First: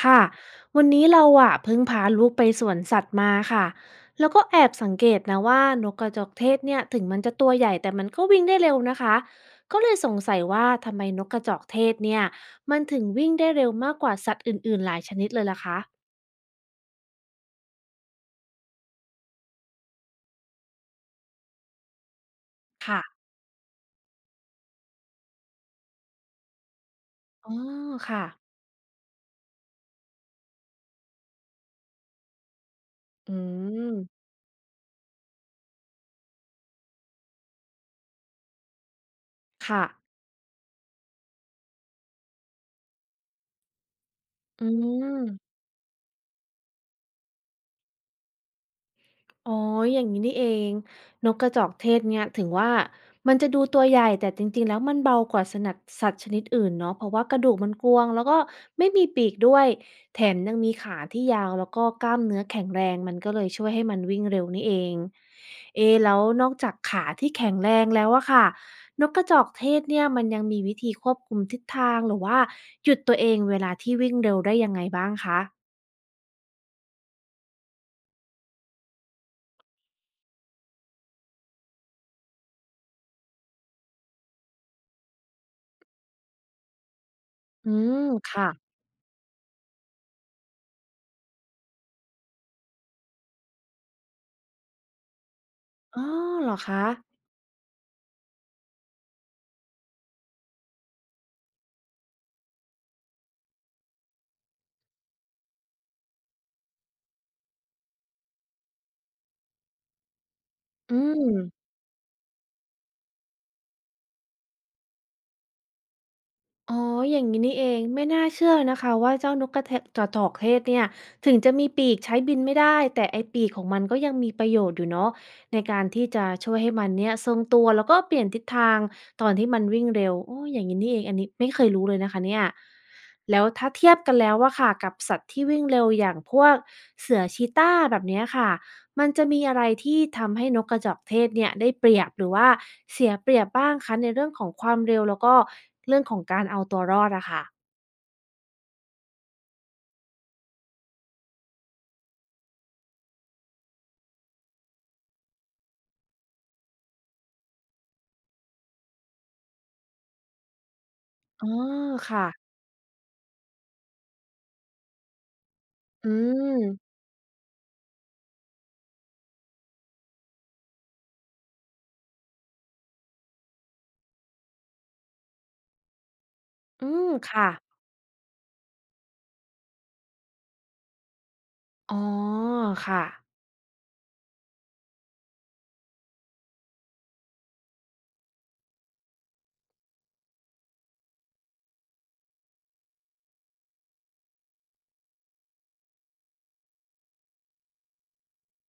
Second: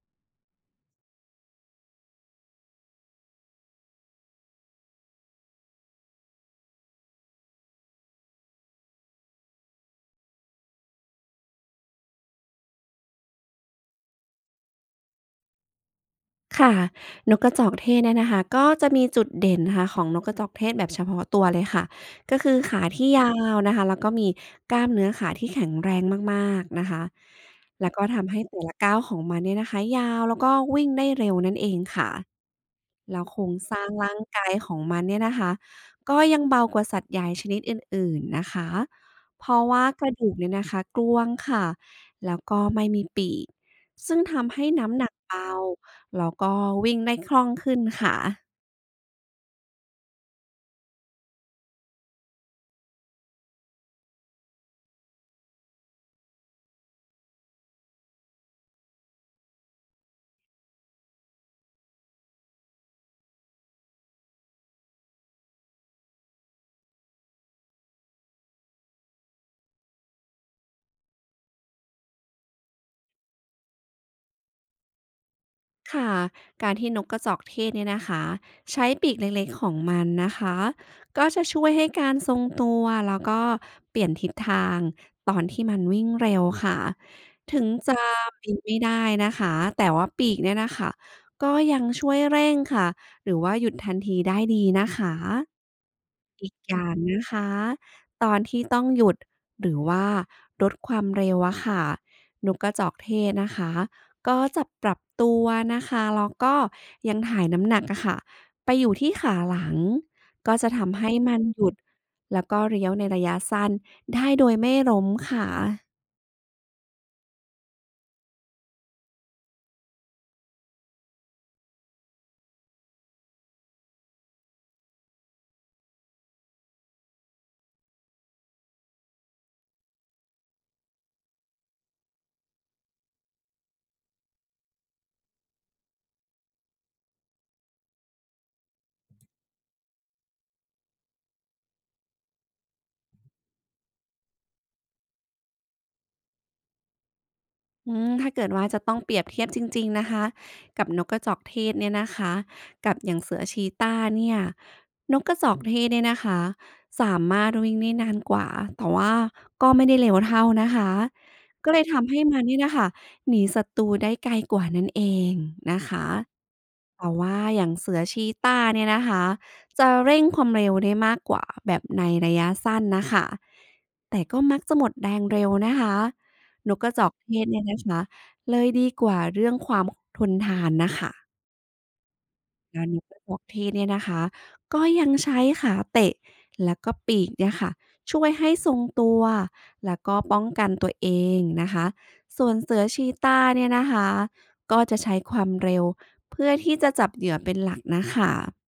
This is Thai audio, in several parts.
ค่ะ วันนี้เราอะเพิ่งพาลูกไปสวนสัตว์มาค่ะ แล้วก็แอบสังเกตนะว่านกกระจอกเทศเนี่ยถึงมันจะตัวใหญ่แต่มันก็วิ่งได้เร็วนะคะก็เลยสงสัยว่าทำไมนกกระจอกเทศเนี่ยมันถึงวิ่งได้เร็วมากกว่าสัตว์อื่นๆหลายชนิดเลยล่ะคะค่ะนกกระจอกเทศเนี่ยนะคะก็จะมีจุดเด่นนะคะของนกกระจอกเทศแบบเฉพาะตัวเลยค่ะก็คือขาค่ะที่ยาวนะคะแล้วก็มีกล้ามเนื้อขาที่แข็งแรงมากๆนะคะอ๋อแล้วก็ค่ะทำให้แต่ละก้าวของมันเนี่ยนะคะยาวแล้วก็วิ่งได้เร็วนั่นเองค่ะแล้วอืโครงสร้างมร่างกายของมันเนี่ยนะคะก็ยังเบากว่าสัตว์ใหญ่ชนิดอื่นๆนะคะเพราะค่ะว่ากระดูกเนี่ยนะคะกลวงค่ะแล้วก็ไม่มีปีกซึ่งทำอืให้น้ำหนักเบา ม แล้วก็วิ่งได้คล่องขึ้นค่ะ อ๋ออย่างงี้นี่เอง นกกระจอกเทศเนี่ยถึงว่ามันจะดูตัวใหญ่แต่จริงๆแล้วมันเบากว่าสนัดสัตว์ชนิดอื่นเนาะเพราะว่ากระดูกมันกรวางแล้วก็ไม่มีปีกด้วยแถมยังมีขาที่ยาวแล้วก็กล้ามเนื้อแข็งแรงมันก็เลยช่วยให้มันวิ่งเร็วนี่เองเอะแล้วนอกจากขาที่แข็งแรงแล้วอะค่ะนกกระจอกเทศเนี่ยมันยังมีวิธีควบคุมทิศทางหรือว่าหยุดตัวเองเวลาที่วิ่งเร็วได้ยังไงบ้างคะค่ะการที่นกกระจอกเทศเนี่ยนะคะใช้ปีกเล็กๆของมันนะคะก็จะช่วยให้การทรงตัวแล้วก็เปลี่ยนทิศทางตอนที่มันวิ่งเร็วค่ะถึงอืจะมค่ะบินไม่ได้นะคะแต่ว่าปีกเนี่ยนะคะก็ยังช่วยเร่งค่ะหรือว่าหยุดทันทีได้ดีนะคะอ๋อเหอีรกออคะย่างนะคะตอนที่ต้องหยุดหรือว่าลดความเร็วอะค่ะนกกระจอกเทศนะคะ ก็จะปรับตัวนะคะ แล้วก็ยังถ่ายน้ำหนักอะค่ะ ไปอยู่ที่ขาหลัง ก็จะอืทำให้ม มันหยุด แล้วก็เลี้ยวในระยะสั้นได้โดยไม่ล้มค่ะ อ๋ออย่างนี้นี่เองไม่น่าเชื่อนะคะว่าเจ้านกกระเทะกอะจอกเทศเนี่ย ถึงจะมีปีกใช้บินไม่ได้ แต่ไอปีกของมันก็ยังมีประโยชน์อยู่เนาะในการที่จะช่วยให้มันเนี่ยทรงตัวแล้วก็เปลี่ยนทิศทางตอนที่มันวิ่งเร็วโอ้อย่างนี้นี่เองอันนี้ไม่เคยรู้เลยนะคะเนี่ยแล้วถ้าเทียบกันแล้วอะค่ะกับสัตว์ที่วิ่งเร็วอย่างพวกเสือชีต้าแบบเนี้ยค่ะ มันจะมีอะไรที่ทำให้นกกระจอกเทศเนี่ยได้เปรียบหรือว่าเสียเปรียบบ้างคะในเรื่องของความเร็วแล้วก็เรื่องของการเอาตัวรอดอะค่ะอืมถ้าเกิดว่าจะต้องเปรียบเทียบจริงๆนะคะกับนกกระจอกเทศเนี่ยนะคะกับอย่างเสือชีตาเนี่ยนกกระจอกเทศเนี่ยนะคะสามารถวิ่งได้นานกว่าแต่ว่าก็ไม่ได้เร็วเท่านะคะอ๋อก็เลยทำให้มันค่ะ เนี่ยนะคะหนีศัตรูได้ไกลกว่านั่นเองนะคอืะม แต่ว่าอย่างเสือชีตาเนี่ยนะคะจะเร่งความเร็วได้มากกว่าแบบในระยะสั้นนะคะแต่ก็มักจะหมดแรงเร็วนะคะ นกอืกระจมอกเทศค่ะเนี่ยนะคะเลยดีกว่าเรื่องความทนทานน่ะค่ะอ๋อแล้วนค่ะ กกระจอกเทศเนี่ยนะคะก็ยังใช้ขาเตะแล้วก็ปีกเนี่ยค่ะช่วยให้ทรงตัวแล้วก็ป้องกันตัวเองนะคะส่วนเสือชีตาห์เนี่ยนะคะก็จะใช้ความเร็วเพื่อที่จะจับเหยื่อเป็นหลักน่ะค่ะ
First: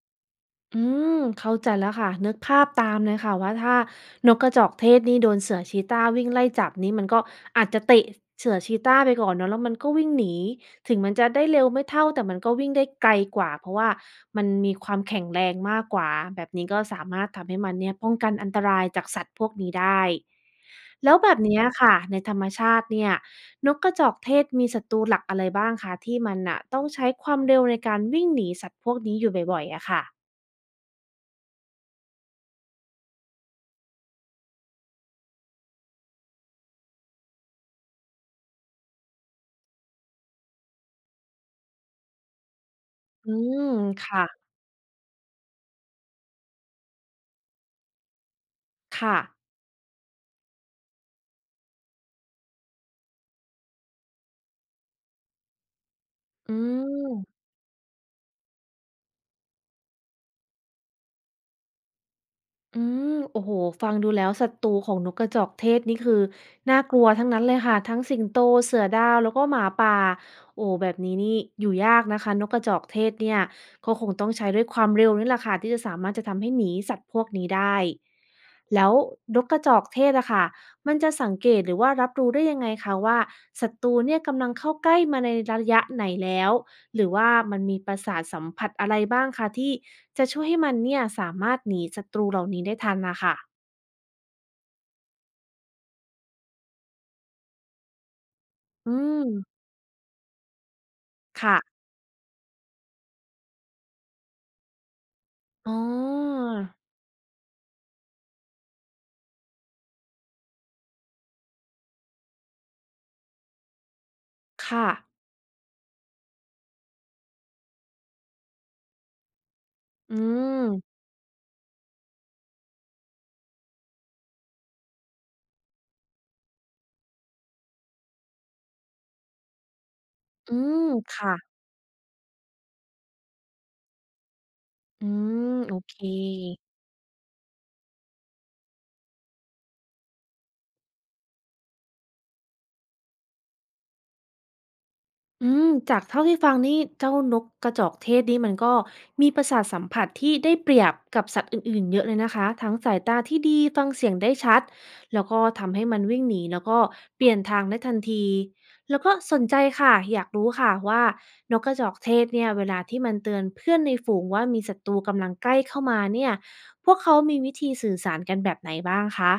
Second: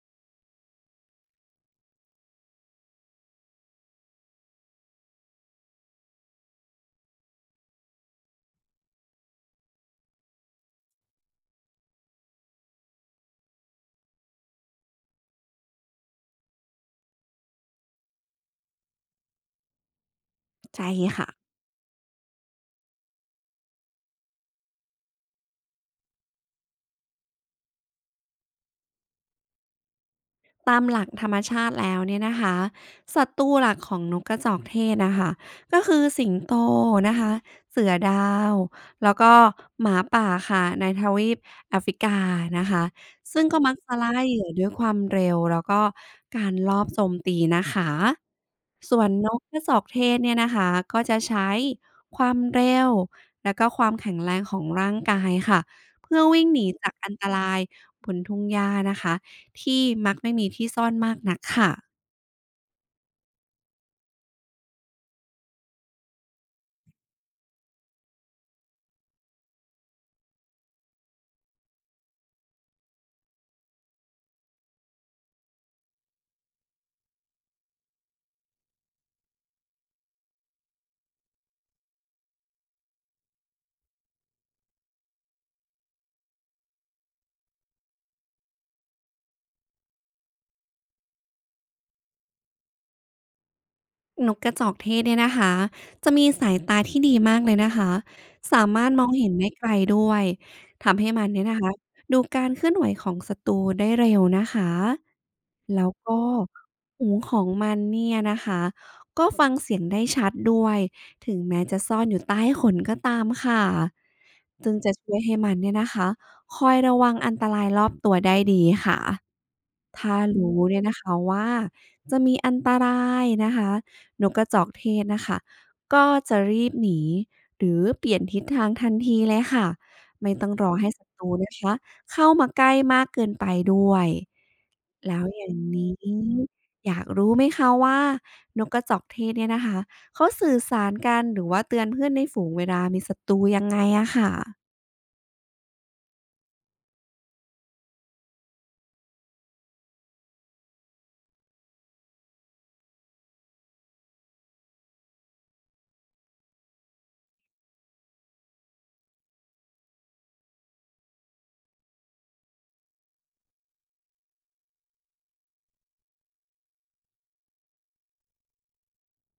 อืมเข้าใจแล้วค่ะนึกภาพตามเลยค่ะว่าถ้านกกระจอกเทศนี่โดนเสือชีต้าวิ่งไล่จับนี่มันก็อาจจะเตะเสือชีต้าไปก่อนเนาะแล้วมันก็วิ่งหนีถึงมันจะได้เร็วไม่เท่าแต่มันก็วิ่งได้ไกลกว่าเพราะว่ามันมีความแข็งแรงมากกว่าแบบนี้ก็สามารถทำให้มันเนี่ยป้องกันอันตรายจากสัตว์พวกนี้ได้ใช่แล้วแบค่ะ บเนี้ยค่ะในธรรมชาติเนี่ยนกกระจอกเทศมีศัตรูหลักอะไรบ้างคะที่มันน่ะต้องใช้ความเร็วในการวิ่งหนีสัตว์พวกนี้อยู่บ่อยๆอะค่ะ ตามหลักธรรมชาติแล้วเนี่ยนะคะศัตรูหลักของนกกระจอกเทศนะคะก็คือสิงโตนะคะเสือดาวแล้วก็หมาป่าค่ะในทวีปแอฟริกานะคะอืซึ่งก็ม มักจะล่าค่ะ เหยื่อด้วยความเร็วแล้วก็การลอบโจมตีนะคะส่วนค่ะ นกกระจอกเทศเนี่ยนะคะก็จะใช้ความเร็วแล้วก็ความแข็งแรงของร่างกายค่ะเพื่อวิ่งอืหนีจากอันตม รายบนทุ่งหญ้านะคะ ที่มักไม่มีที่ซ่อนมากนักค่ะอืมโอ้โฮฟังดูแล้วศัตรูของนกกระจอกเทศนี่คือน่ากลัวทั้งนั้นเลยค่ะทั้งสิงโตเสือดาวแล้วก็หมาป่าโอ้แบบนี้นี่อยู่ยากนะคะนกกระจอกเทศเนี่ยก็คงต้องใช้ด้วยความเร็วนี่แหละค่ะที่จะสามารถจะทำให้หนีสัตว์พวกนี้ได้แล้วนกกระจอกเทศอะค่ะมันจะสังเกตหรือว่ารับรู้ได้ยังไงคะว่าศัตรูเนี่ยกำลังเข้าใกล้มาในระยะไหนแล้วหรือว่ามันมีประสาทสัมผัสอะไรบ้างคะที่ จะช่วยให้มันเนี่ยสามารถหนีศัตรูเหล่านี้ได้ทันน่ะค่ะนกกระจอกเทศเนี่ยนะคะจะมีสายตาที่ดีมากเลยนะคะสามารอืถมองม เห็นได้ไกลด้วยทำให้มันเนี่ยค่ะนะคะดูการเคลื่อนไหวของศัตรูได้เร็วนะคะอ๋อแล้วก็หูของมันเนี่ยนะคะก็ฟังเสียงได้ชัดด้วย ถึงแม้จะซ่อนอยู่ใต้ขนก็ตามค่ะจึงค่ะ จะช่วยให้มันเนี่ยนะคะคอยระวังอันตรายรอบตัวได้ดีค่ะ อืถ้ารู้ม เนี่ยนะคะว่าจะมีอันตรายนะคะนกกระจอกเทศนะคะก็จะรีบหนีหรือเปลี่ยนทิศทางทันทีเลยค่ะไม่ต้ออืงรอม ให้ศัตรูค่ะ นะคะเข้ามาใกล้มากเกินไปด้วยอืแล้วอม ย่างโอนี้เค อยากรู้ไหมคะว่านกกระจอกเทศเนี่ยนะคะเขาสื่อสารกันหรือว่าเตือนเพื่อนในฝูงเวลามีศัตรูยังไงอะค่ะ อืมจากเท่าที่ฟังนี่เจ้านกกระจอกเทศนี่มันก็มีประสาทสัมผัสที่ได้เปรียบกับสัตว์อื่นๆเยอะเลยนะคะทั้งสายตาที่ดีฟังเสียงได้ชัดแล้วก็ทำให้มันวิ่งหนีแล้วก็เปลี่ยนทางได้ทันทีแล้วก็สนใจค่ะอยากรู้ค่ะว่านกกระจอกเทศเนี่ยเวลาที่มันเตือนเพื่อนในฝูงว่ามีศัตรูกำลังใกล้เข้ามาเนี่ยพวกเขามีวิธีสื่อสารกันแบบไหนบ้างคะ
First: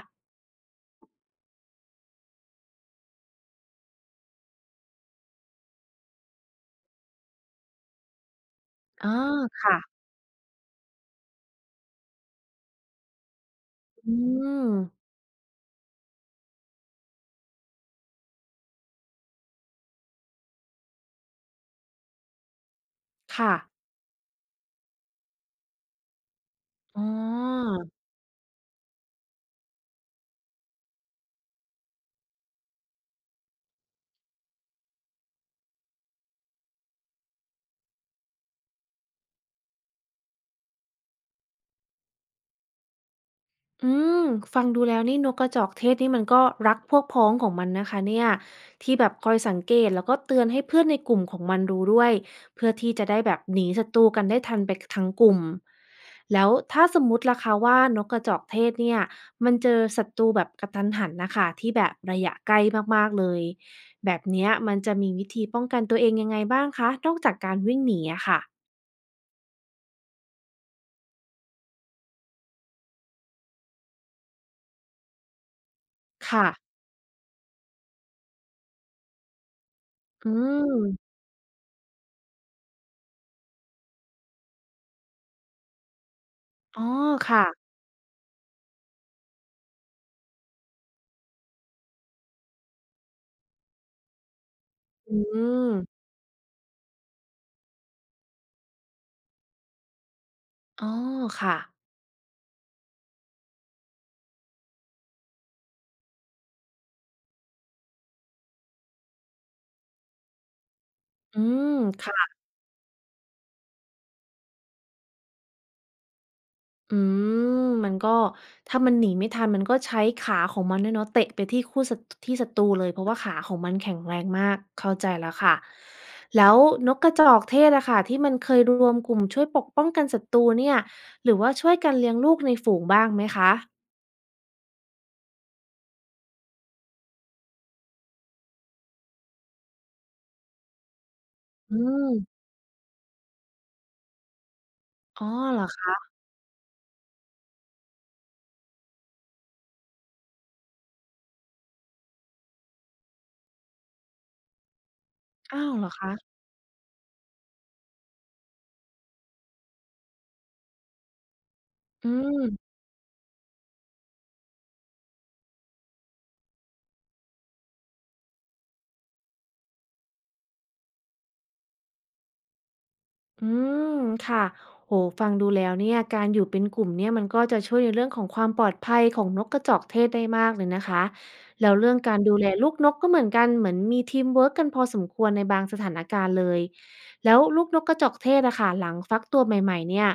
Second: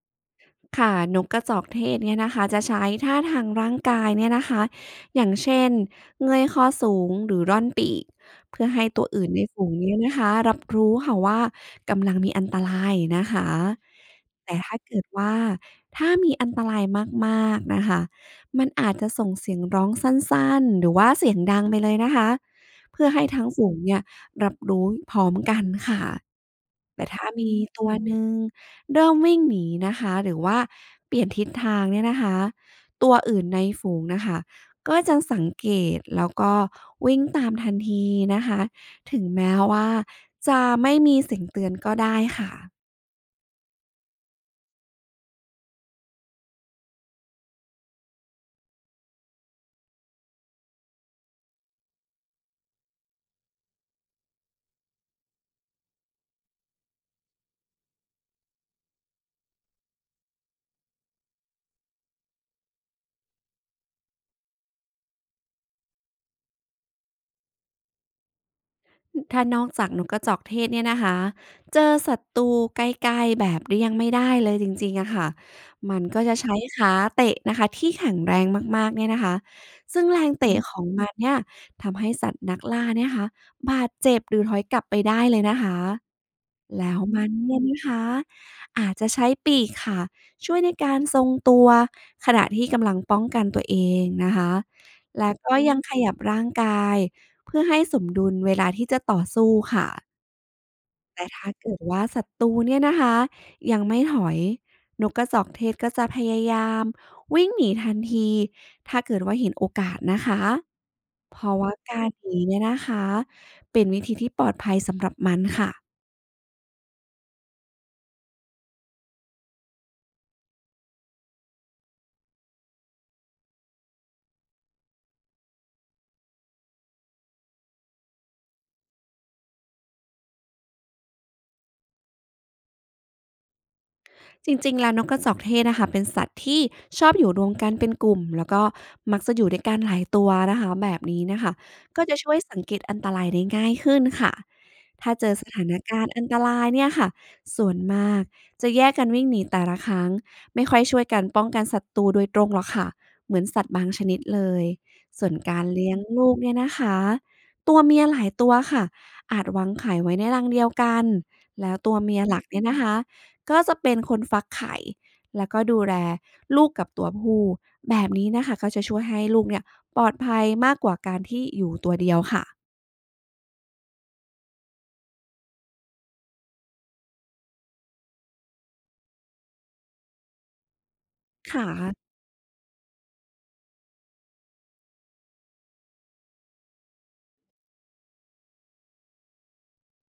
ค่ะนกกระจอกเทศเนี่ยนะคะจะใช้ท่าทางร่างกายเนี่ยนะคะอย่างเช่นเงยคอสูงหรือร่อนปีกเพื่อให้ตัอวออื่นในฝูงค่ะเนี่ยนะคะรับรู้ค่ะว่ากำลังมีอันตรายนะคะอืแต่มถ้าเกิดว่าถ้ามีอันตรายมากๆนะคะมันอาจจะส่งเสียงร้องสั้นๆหรือว่าเสียงดังไปเลยนะคะเพื่อให้ทั้งค่ะฝูงเนี่ยรับรู้พร้อมกันค่ะอ๋อ แต่ถ้ามีตัวหนึ่ง เริ่มวิ่งหนีนะคะหรือว่าเปลี่ยนทิศทางเนี่ยนะคะตัวอื่นในฝูงนะคะก็จะสังเกตแล้วก็วิ่งตามทันทีนะคะถึงแม้ว่าจะไม่มีเสียงเตือนก็ได้ค่ะ อืมฟังดูแล้วนี่นกกระจอกเทศนี่มันก็รักพวกพ้องของมันนะคะเนี่ยที่แบบคอยสังเกตแล้วก็เตือนให้เพื่อนในกลุ่มของมันรู้ด้วยเพื่อที่จะได้แบบหนีศัตรูกันได้ทันไปทั้งกลุ่มแล้วถ้าสมมุติล่ะคะว่านกกระจอกเทศเนี่ยมันเจอศัตรูแบบกระทันหันนะคะที่แบบระยะใกล้มากๆเลยแบบเนี้ยมันจะมีวิธีป้องกันตัวเองยังไงบ้างคะนอกจากการวิ่งหนีอะค่ะถ้านอกจากนกกระจอกเทศเนี่ยนะคะเจอศัตรูไกลๆแบบเลี่ยงไม่ได้เลยจริงๆอะค่ะมันก็จะค่ะใช้ขาเตะนะคะที่แข็งแรงมากๆเนี่ยนะคะซึ่งแรอืงเตะของมมันเนี่ยทำให้สัตว์นักล่าเนี่ยนะคะบาดเจ็บหรือถอยกลับไปได้เลยนะคะอ๋อแล้วมันค่ะเนี่ยนะคะอาจจะใช้ปีกค่ะช่วยในการทรงตัวขณะที่กำลังป้องกันตัวเองนะคะอืแล้วก็มยังขยับร่างกาย เพื่อให้สมดุลเวลาที่จะต่อสู้ค่ะ อ๋อแต่ถ้าค่ะ เกิดว่าศัตรูเนี่ยนะคะยังไม่ถอยนกกระจอกเทศก็จะพยายามวิ่งหนีทันที ถ้าเกิดว่าเห็นโอกาสนะคะเพอืราะว่ามการหค่ะนีเนี่ยนะคะเป็นวิธีที่ปลอดภัยสำหรับมันค่ะ อืมมันก็ถ้ามันหนีไม่ทันมันก็ใช้ขาของมันด้วยเนาะเตะไปที่คู่ศัตที่ศัตรูเลยเพราะว่าขาของมันแข็งแรงมากเข้าใจแล้วค่ะแล้วนกกระจอกเทศอะค่ะที่มันเคยรวมกลุ่มช่วยปกป้องกันศัตรูเนี่ยหรือว่าช่วยกันเลี้ยงลูกในฝูงบ้างไหมคะจริงๆแล้วนกกระจอกเทศนะคะเป็นสัตว์ที่ชอบอยู่รวมกันเป็นกลุ่มแล้วก็มักจะอยู่ด้วยกันหลายตัวนะคะแบบนี้นะค่ะอืก็จะช่วมยสังเกตอันตรายได้ง่ายขึ้นค่ะถ้าอ๋อเจอสเหรอถานการคะณ์อันตรายเนี่ยค่ะส่วนมากจะแยกกันวิ่งหนีแต่ละครั้งไม่ค่อยช่วยกันป้องกันศัตรูโดยตรงหรอกค่ะเหมือนสัตว์บางชนิดเลยส่วนกาอ้ารวเหรอเลี้ยงคะลูกเนี่ยนะคะตัวเมียหลายตัวค่ะอาจวางไข่ไว้ในรังเดียวกันแล้วตัวอืเมียหลักเนี่ยม นะคะ ก็จะเป็นคนฟักไข่แล้วก็ดูแลลูกกับตัวผู้แบบนี้นะคะก็จะช่วยให้ลูกเนี่ยปลอดภัยมากกว่าการที่อยู่ตัวเดียวค่ะอืมค่ะโหฮฟังดูแล้วเนี่ยการอยู่เป็นกลุ่มเนี่ยมันก็จะช่วยในเรื่องของความปลอดภัยของนกกระจอกเทศได้มากเลยนะคะคแล้วเรื่อง่ะ การดูแลลูกนกก็เหมือนกันเหมือนมีทีมเวิร์กกันพอสมควรในบางสถานการณ์เลยแล้วลูกนกกระจอกเทศอะค่ะหลังฟักตัวใหม่ๆเนี่ย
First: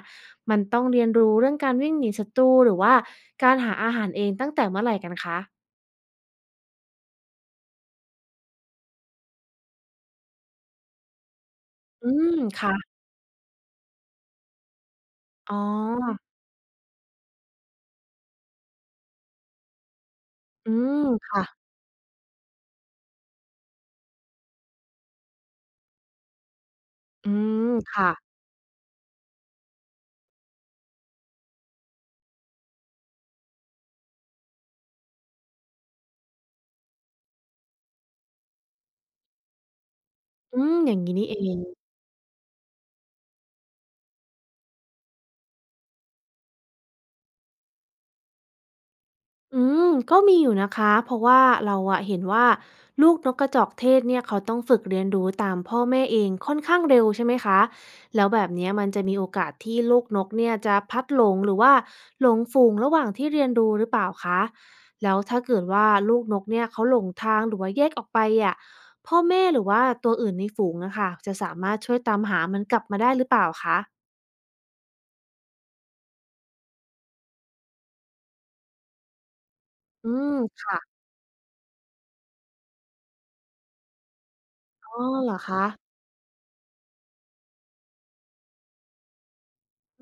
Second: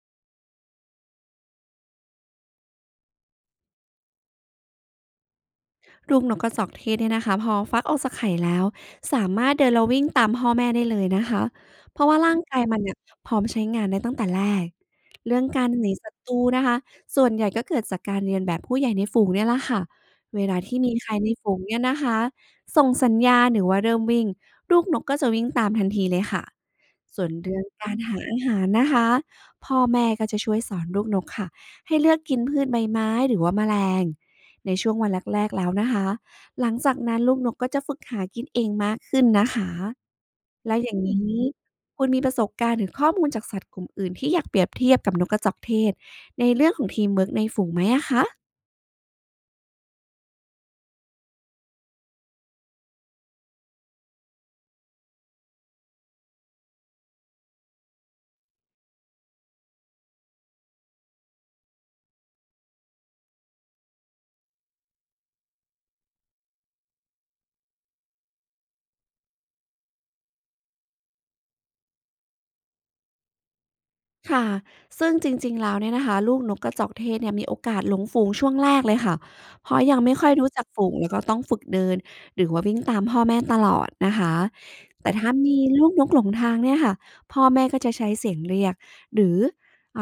มันต้องเรียนรู้เรื่องการวิ่งหนีศัตรูหรือว่าการหาอาหารเองตั้งแต่เมื่อไหร่กันคะลูกนกกระจอกเทศเนี่ยนะคะพอฟักออกจากไข่แล้วสามารถเดินแล้ววิ่งตามพ่อแม่ได้เลยนะคะเพอืราะว่ามร่างกายมันค่ะเนี่ยพร้อมใช้งานได้ตั้งแต่แรกเรื่องอ๋อการหนีศัตรูนะคะส่วนใหญ่ก็เกิดจากการเรียนแบบผู้ใหญ่ในฝูงเนี่ยแหละค่ะเวลาอืที่มีมใครในฝูงค่ะเนี่ยนะคะส่งสัญญาณหรือว่าเริ่มวิ่งลูกนกก็จะวิ่งตามทันทีเลยค่ะส่วอืนเรื่องมการค่ะหาอาหารนะคะพ่อแม่ก็จะช่วยสอนลูกนกค่ะให้เลือกกินพืชใบไม้หรือว่าแมลง ในช่วงวันแรกๆแล้วนะคะหลังจากนั้นลูกนกก็จะฝึกหากินเองมากขึ้นนะคะอืแล้มวออย่าย่างงนงี้นี่เองี้ง คุณมีประสบการณ์หรือข้อมูลจากสัตว์กลุ่มอื่นที่อยากเปรียบเทียบกับนกกระจอกเทศในเรื่องของทีมเวิร์กในฝูงไหมอะคะ อืมก็มีอยู่นะคะเพราะว่าเราอะเห็นว่าลูกนกกระจอกเทศเนี่ยเขาต้องฝึกเรียนรู้ตามพ่อแม่เองค่อนข้างเร็วใช่ไหมคะแล้วแบบเนี้ยมันจะมีโอกาสที่ลูกนกเนี่ยจะพลัดหลงหรือว่าหลงฝูงระหว่างที่เรียนรู้หรือเปล่าคะแล้วถ้าเกิดว่าลูกนกเนี่ยเขาหลงทางหรือว่าแยกออกไปอะพ่อแม่หรือว่าตัวอื่นในฝูงอะค่ะจะสามารถช่วยตามหามันกลับมาได้หรือเปล่าคะค่ะซึ่งจริงๆแล้วเนี่ยนะคะลูกนกกระจอกเทศเนี่ยมีโอกาสหลงฝูงช่วงแรกเลยค่ะเพราะยังอืไม่ค่มอยรู้จักฝูค่ะงแล้วก็ต้องฝึกเดินหรือว่าวิ่งตามพ่อแม่ตลอดนะคะอ๋อแต่เหถ้ารอคะมีลูกนกหลงทางเนี่ยค่ะพ่อแม่ก็จะใช้เสียงเรียกหรืออ่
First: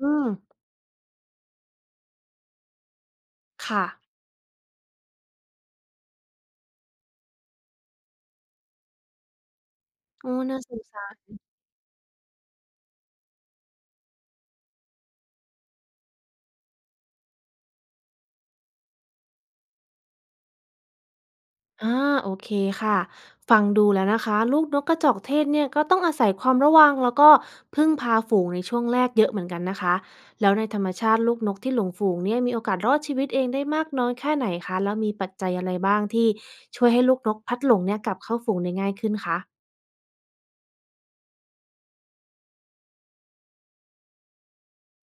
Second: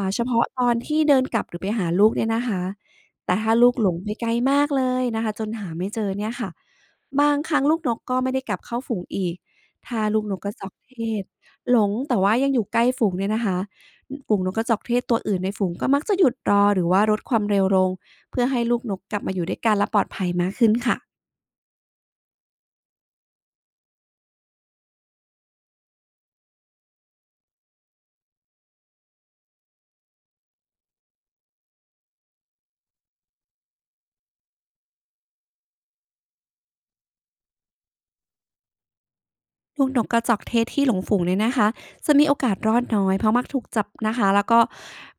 อืาเฉมพาะตอนที่เดินกลับหรือไปหาลูกเนี่ยนะคะแต่ถ้าลูกค่ะหลงไปไกลมากเลยนะคะจนหาไม่เจอเนี่ยค่ะบางครั้งลูกนกก็ไม่ได้กลับเข้าฝูงอีกถ้าลูกโอ้นกกระน่าจสอกน เทศหลงแต่ว่ายังอยู่ใกล้ฝูงเนี่ยนะคะ ฝูงนกกระจอกเทศตัวอื่นในฝูงก็มักจะหยุดรอหรือว่าลดความเร็วลงเพื่อให้ลูกนกกลับมาอยู่ด้วยกันและปลอดภัยมากขึ้นค่ะ อาโอเคค่ะฟังดูแล้วนะคะลูกนกกระจอกเทศเนี่ยก็ต้องอาศัยความระวังแล้วก็พึ่งพาฝูงในช่วงแรกเยอะเหมือนกันนะคะแล้วในธรรมชาติลูกนกที่หลงฝูงเนี่ยมีโอกาสรอดชีวิตเองได้มากน้อยแค่ไหนคะแล้วมีปัจจัยอะไรบ้างที่ช่วยให้ลูกนกพัดหลงเนี่ยกลับเข้าฝูงได้ง่ายขึ้นคะลูกนกกระจอกเทศที่หลงฝูงเนี่ยนะคะจะมีโอกาสรอดน้อยเพราะมักถูกจับนะคะแล้วก็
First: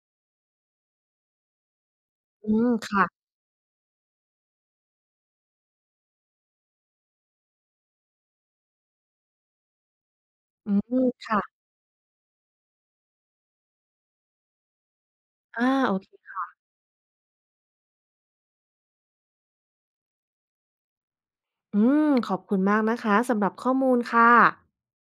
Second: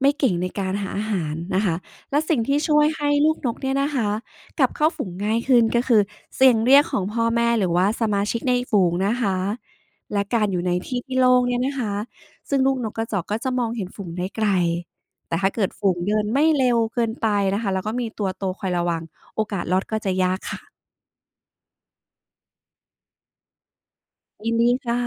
ไม่เก่งในการหาอาหารนะคะและสิ่งอืที่มช่วยให้ค่ะลูกนกเนี่ยนะคะกลับเข้าฝูงง่ายขึ้นก็คือเสียงเรียกของพ่อแม่หรือว่าสมาชิกในฝูงนะคะและการอยู่อืในที่มที่โล่งค่ะเนี่ยนะคะซึ่งลูกนกกระจอกก็จะมองเห็นฝูงได้ไกลแต่ถ้าอาเกิดฝูโองเคเดินไม่เร็วเกินไปนะคะแล้วก็มีตัวโตคอยระวังโอกาสรอดก็จะยากค่ะอืมขอบคุณมากนะคะสำหรับข้อมูลค่ะยินดีค่ะ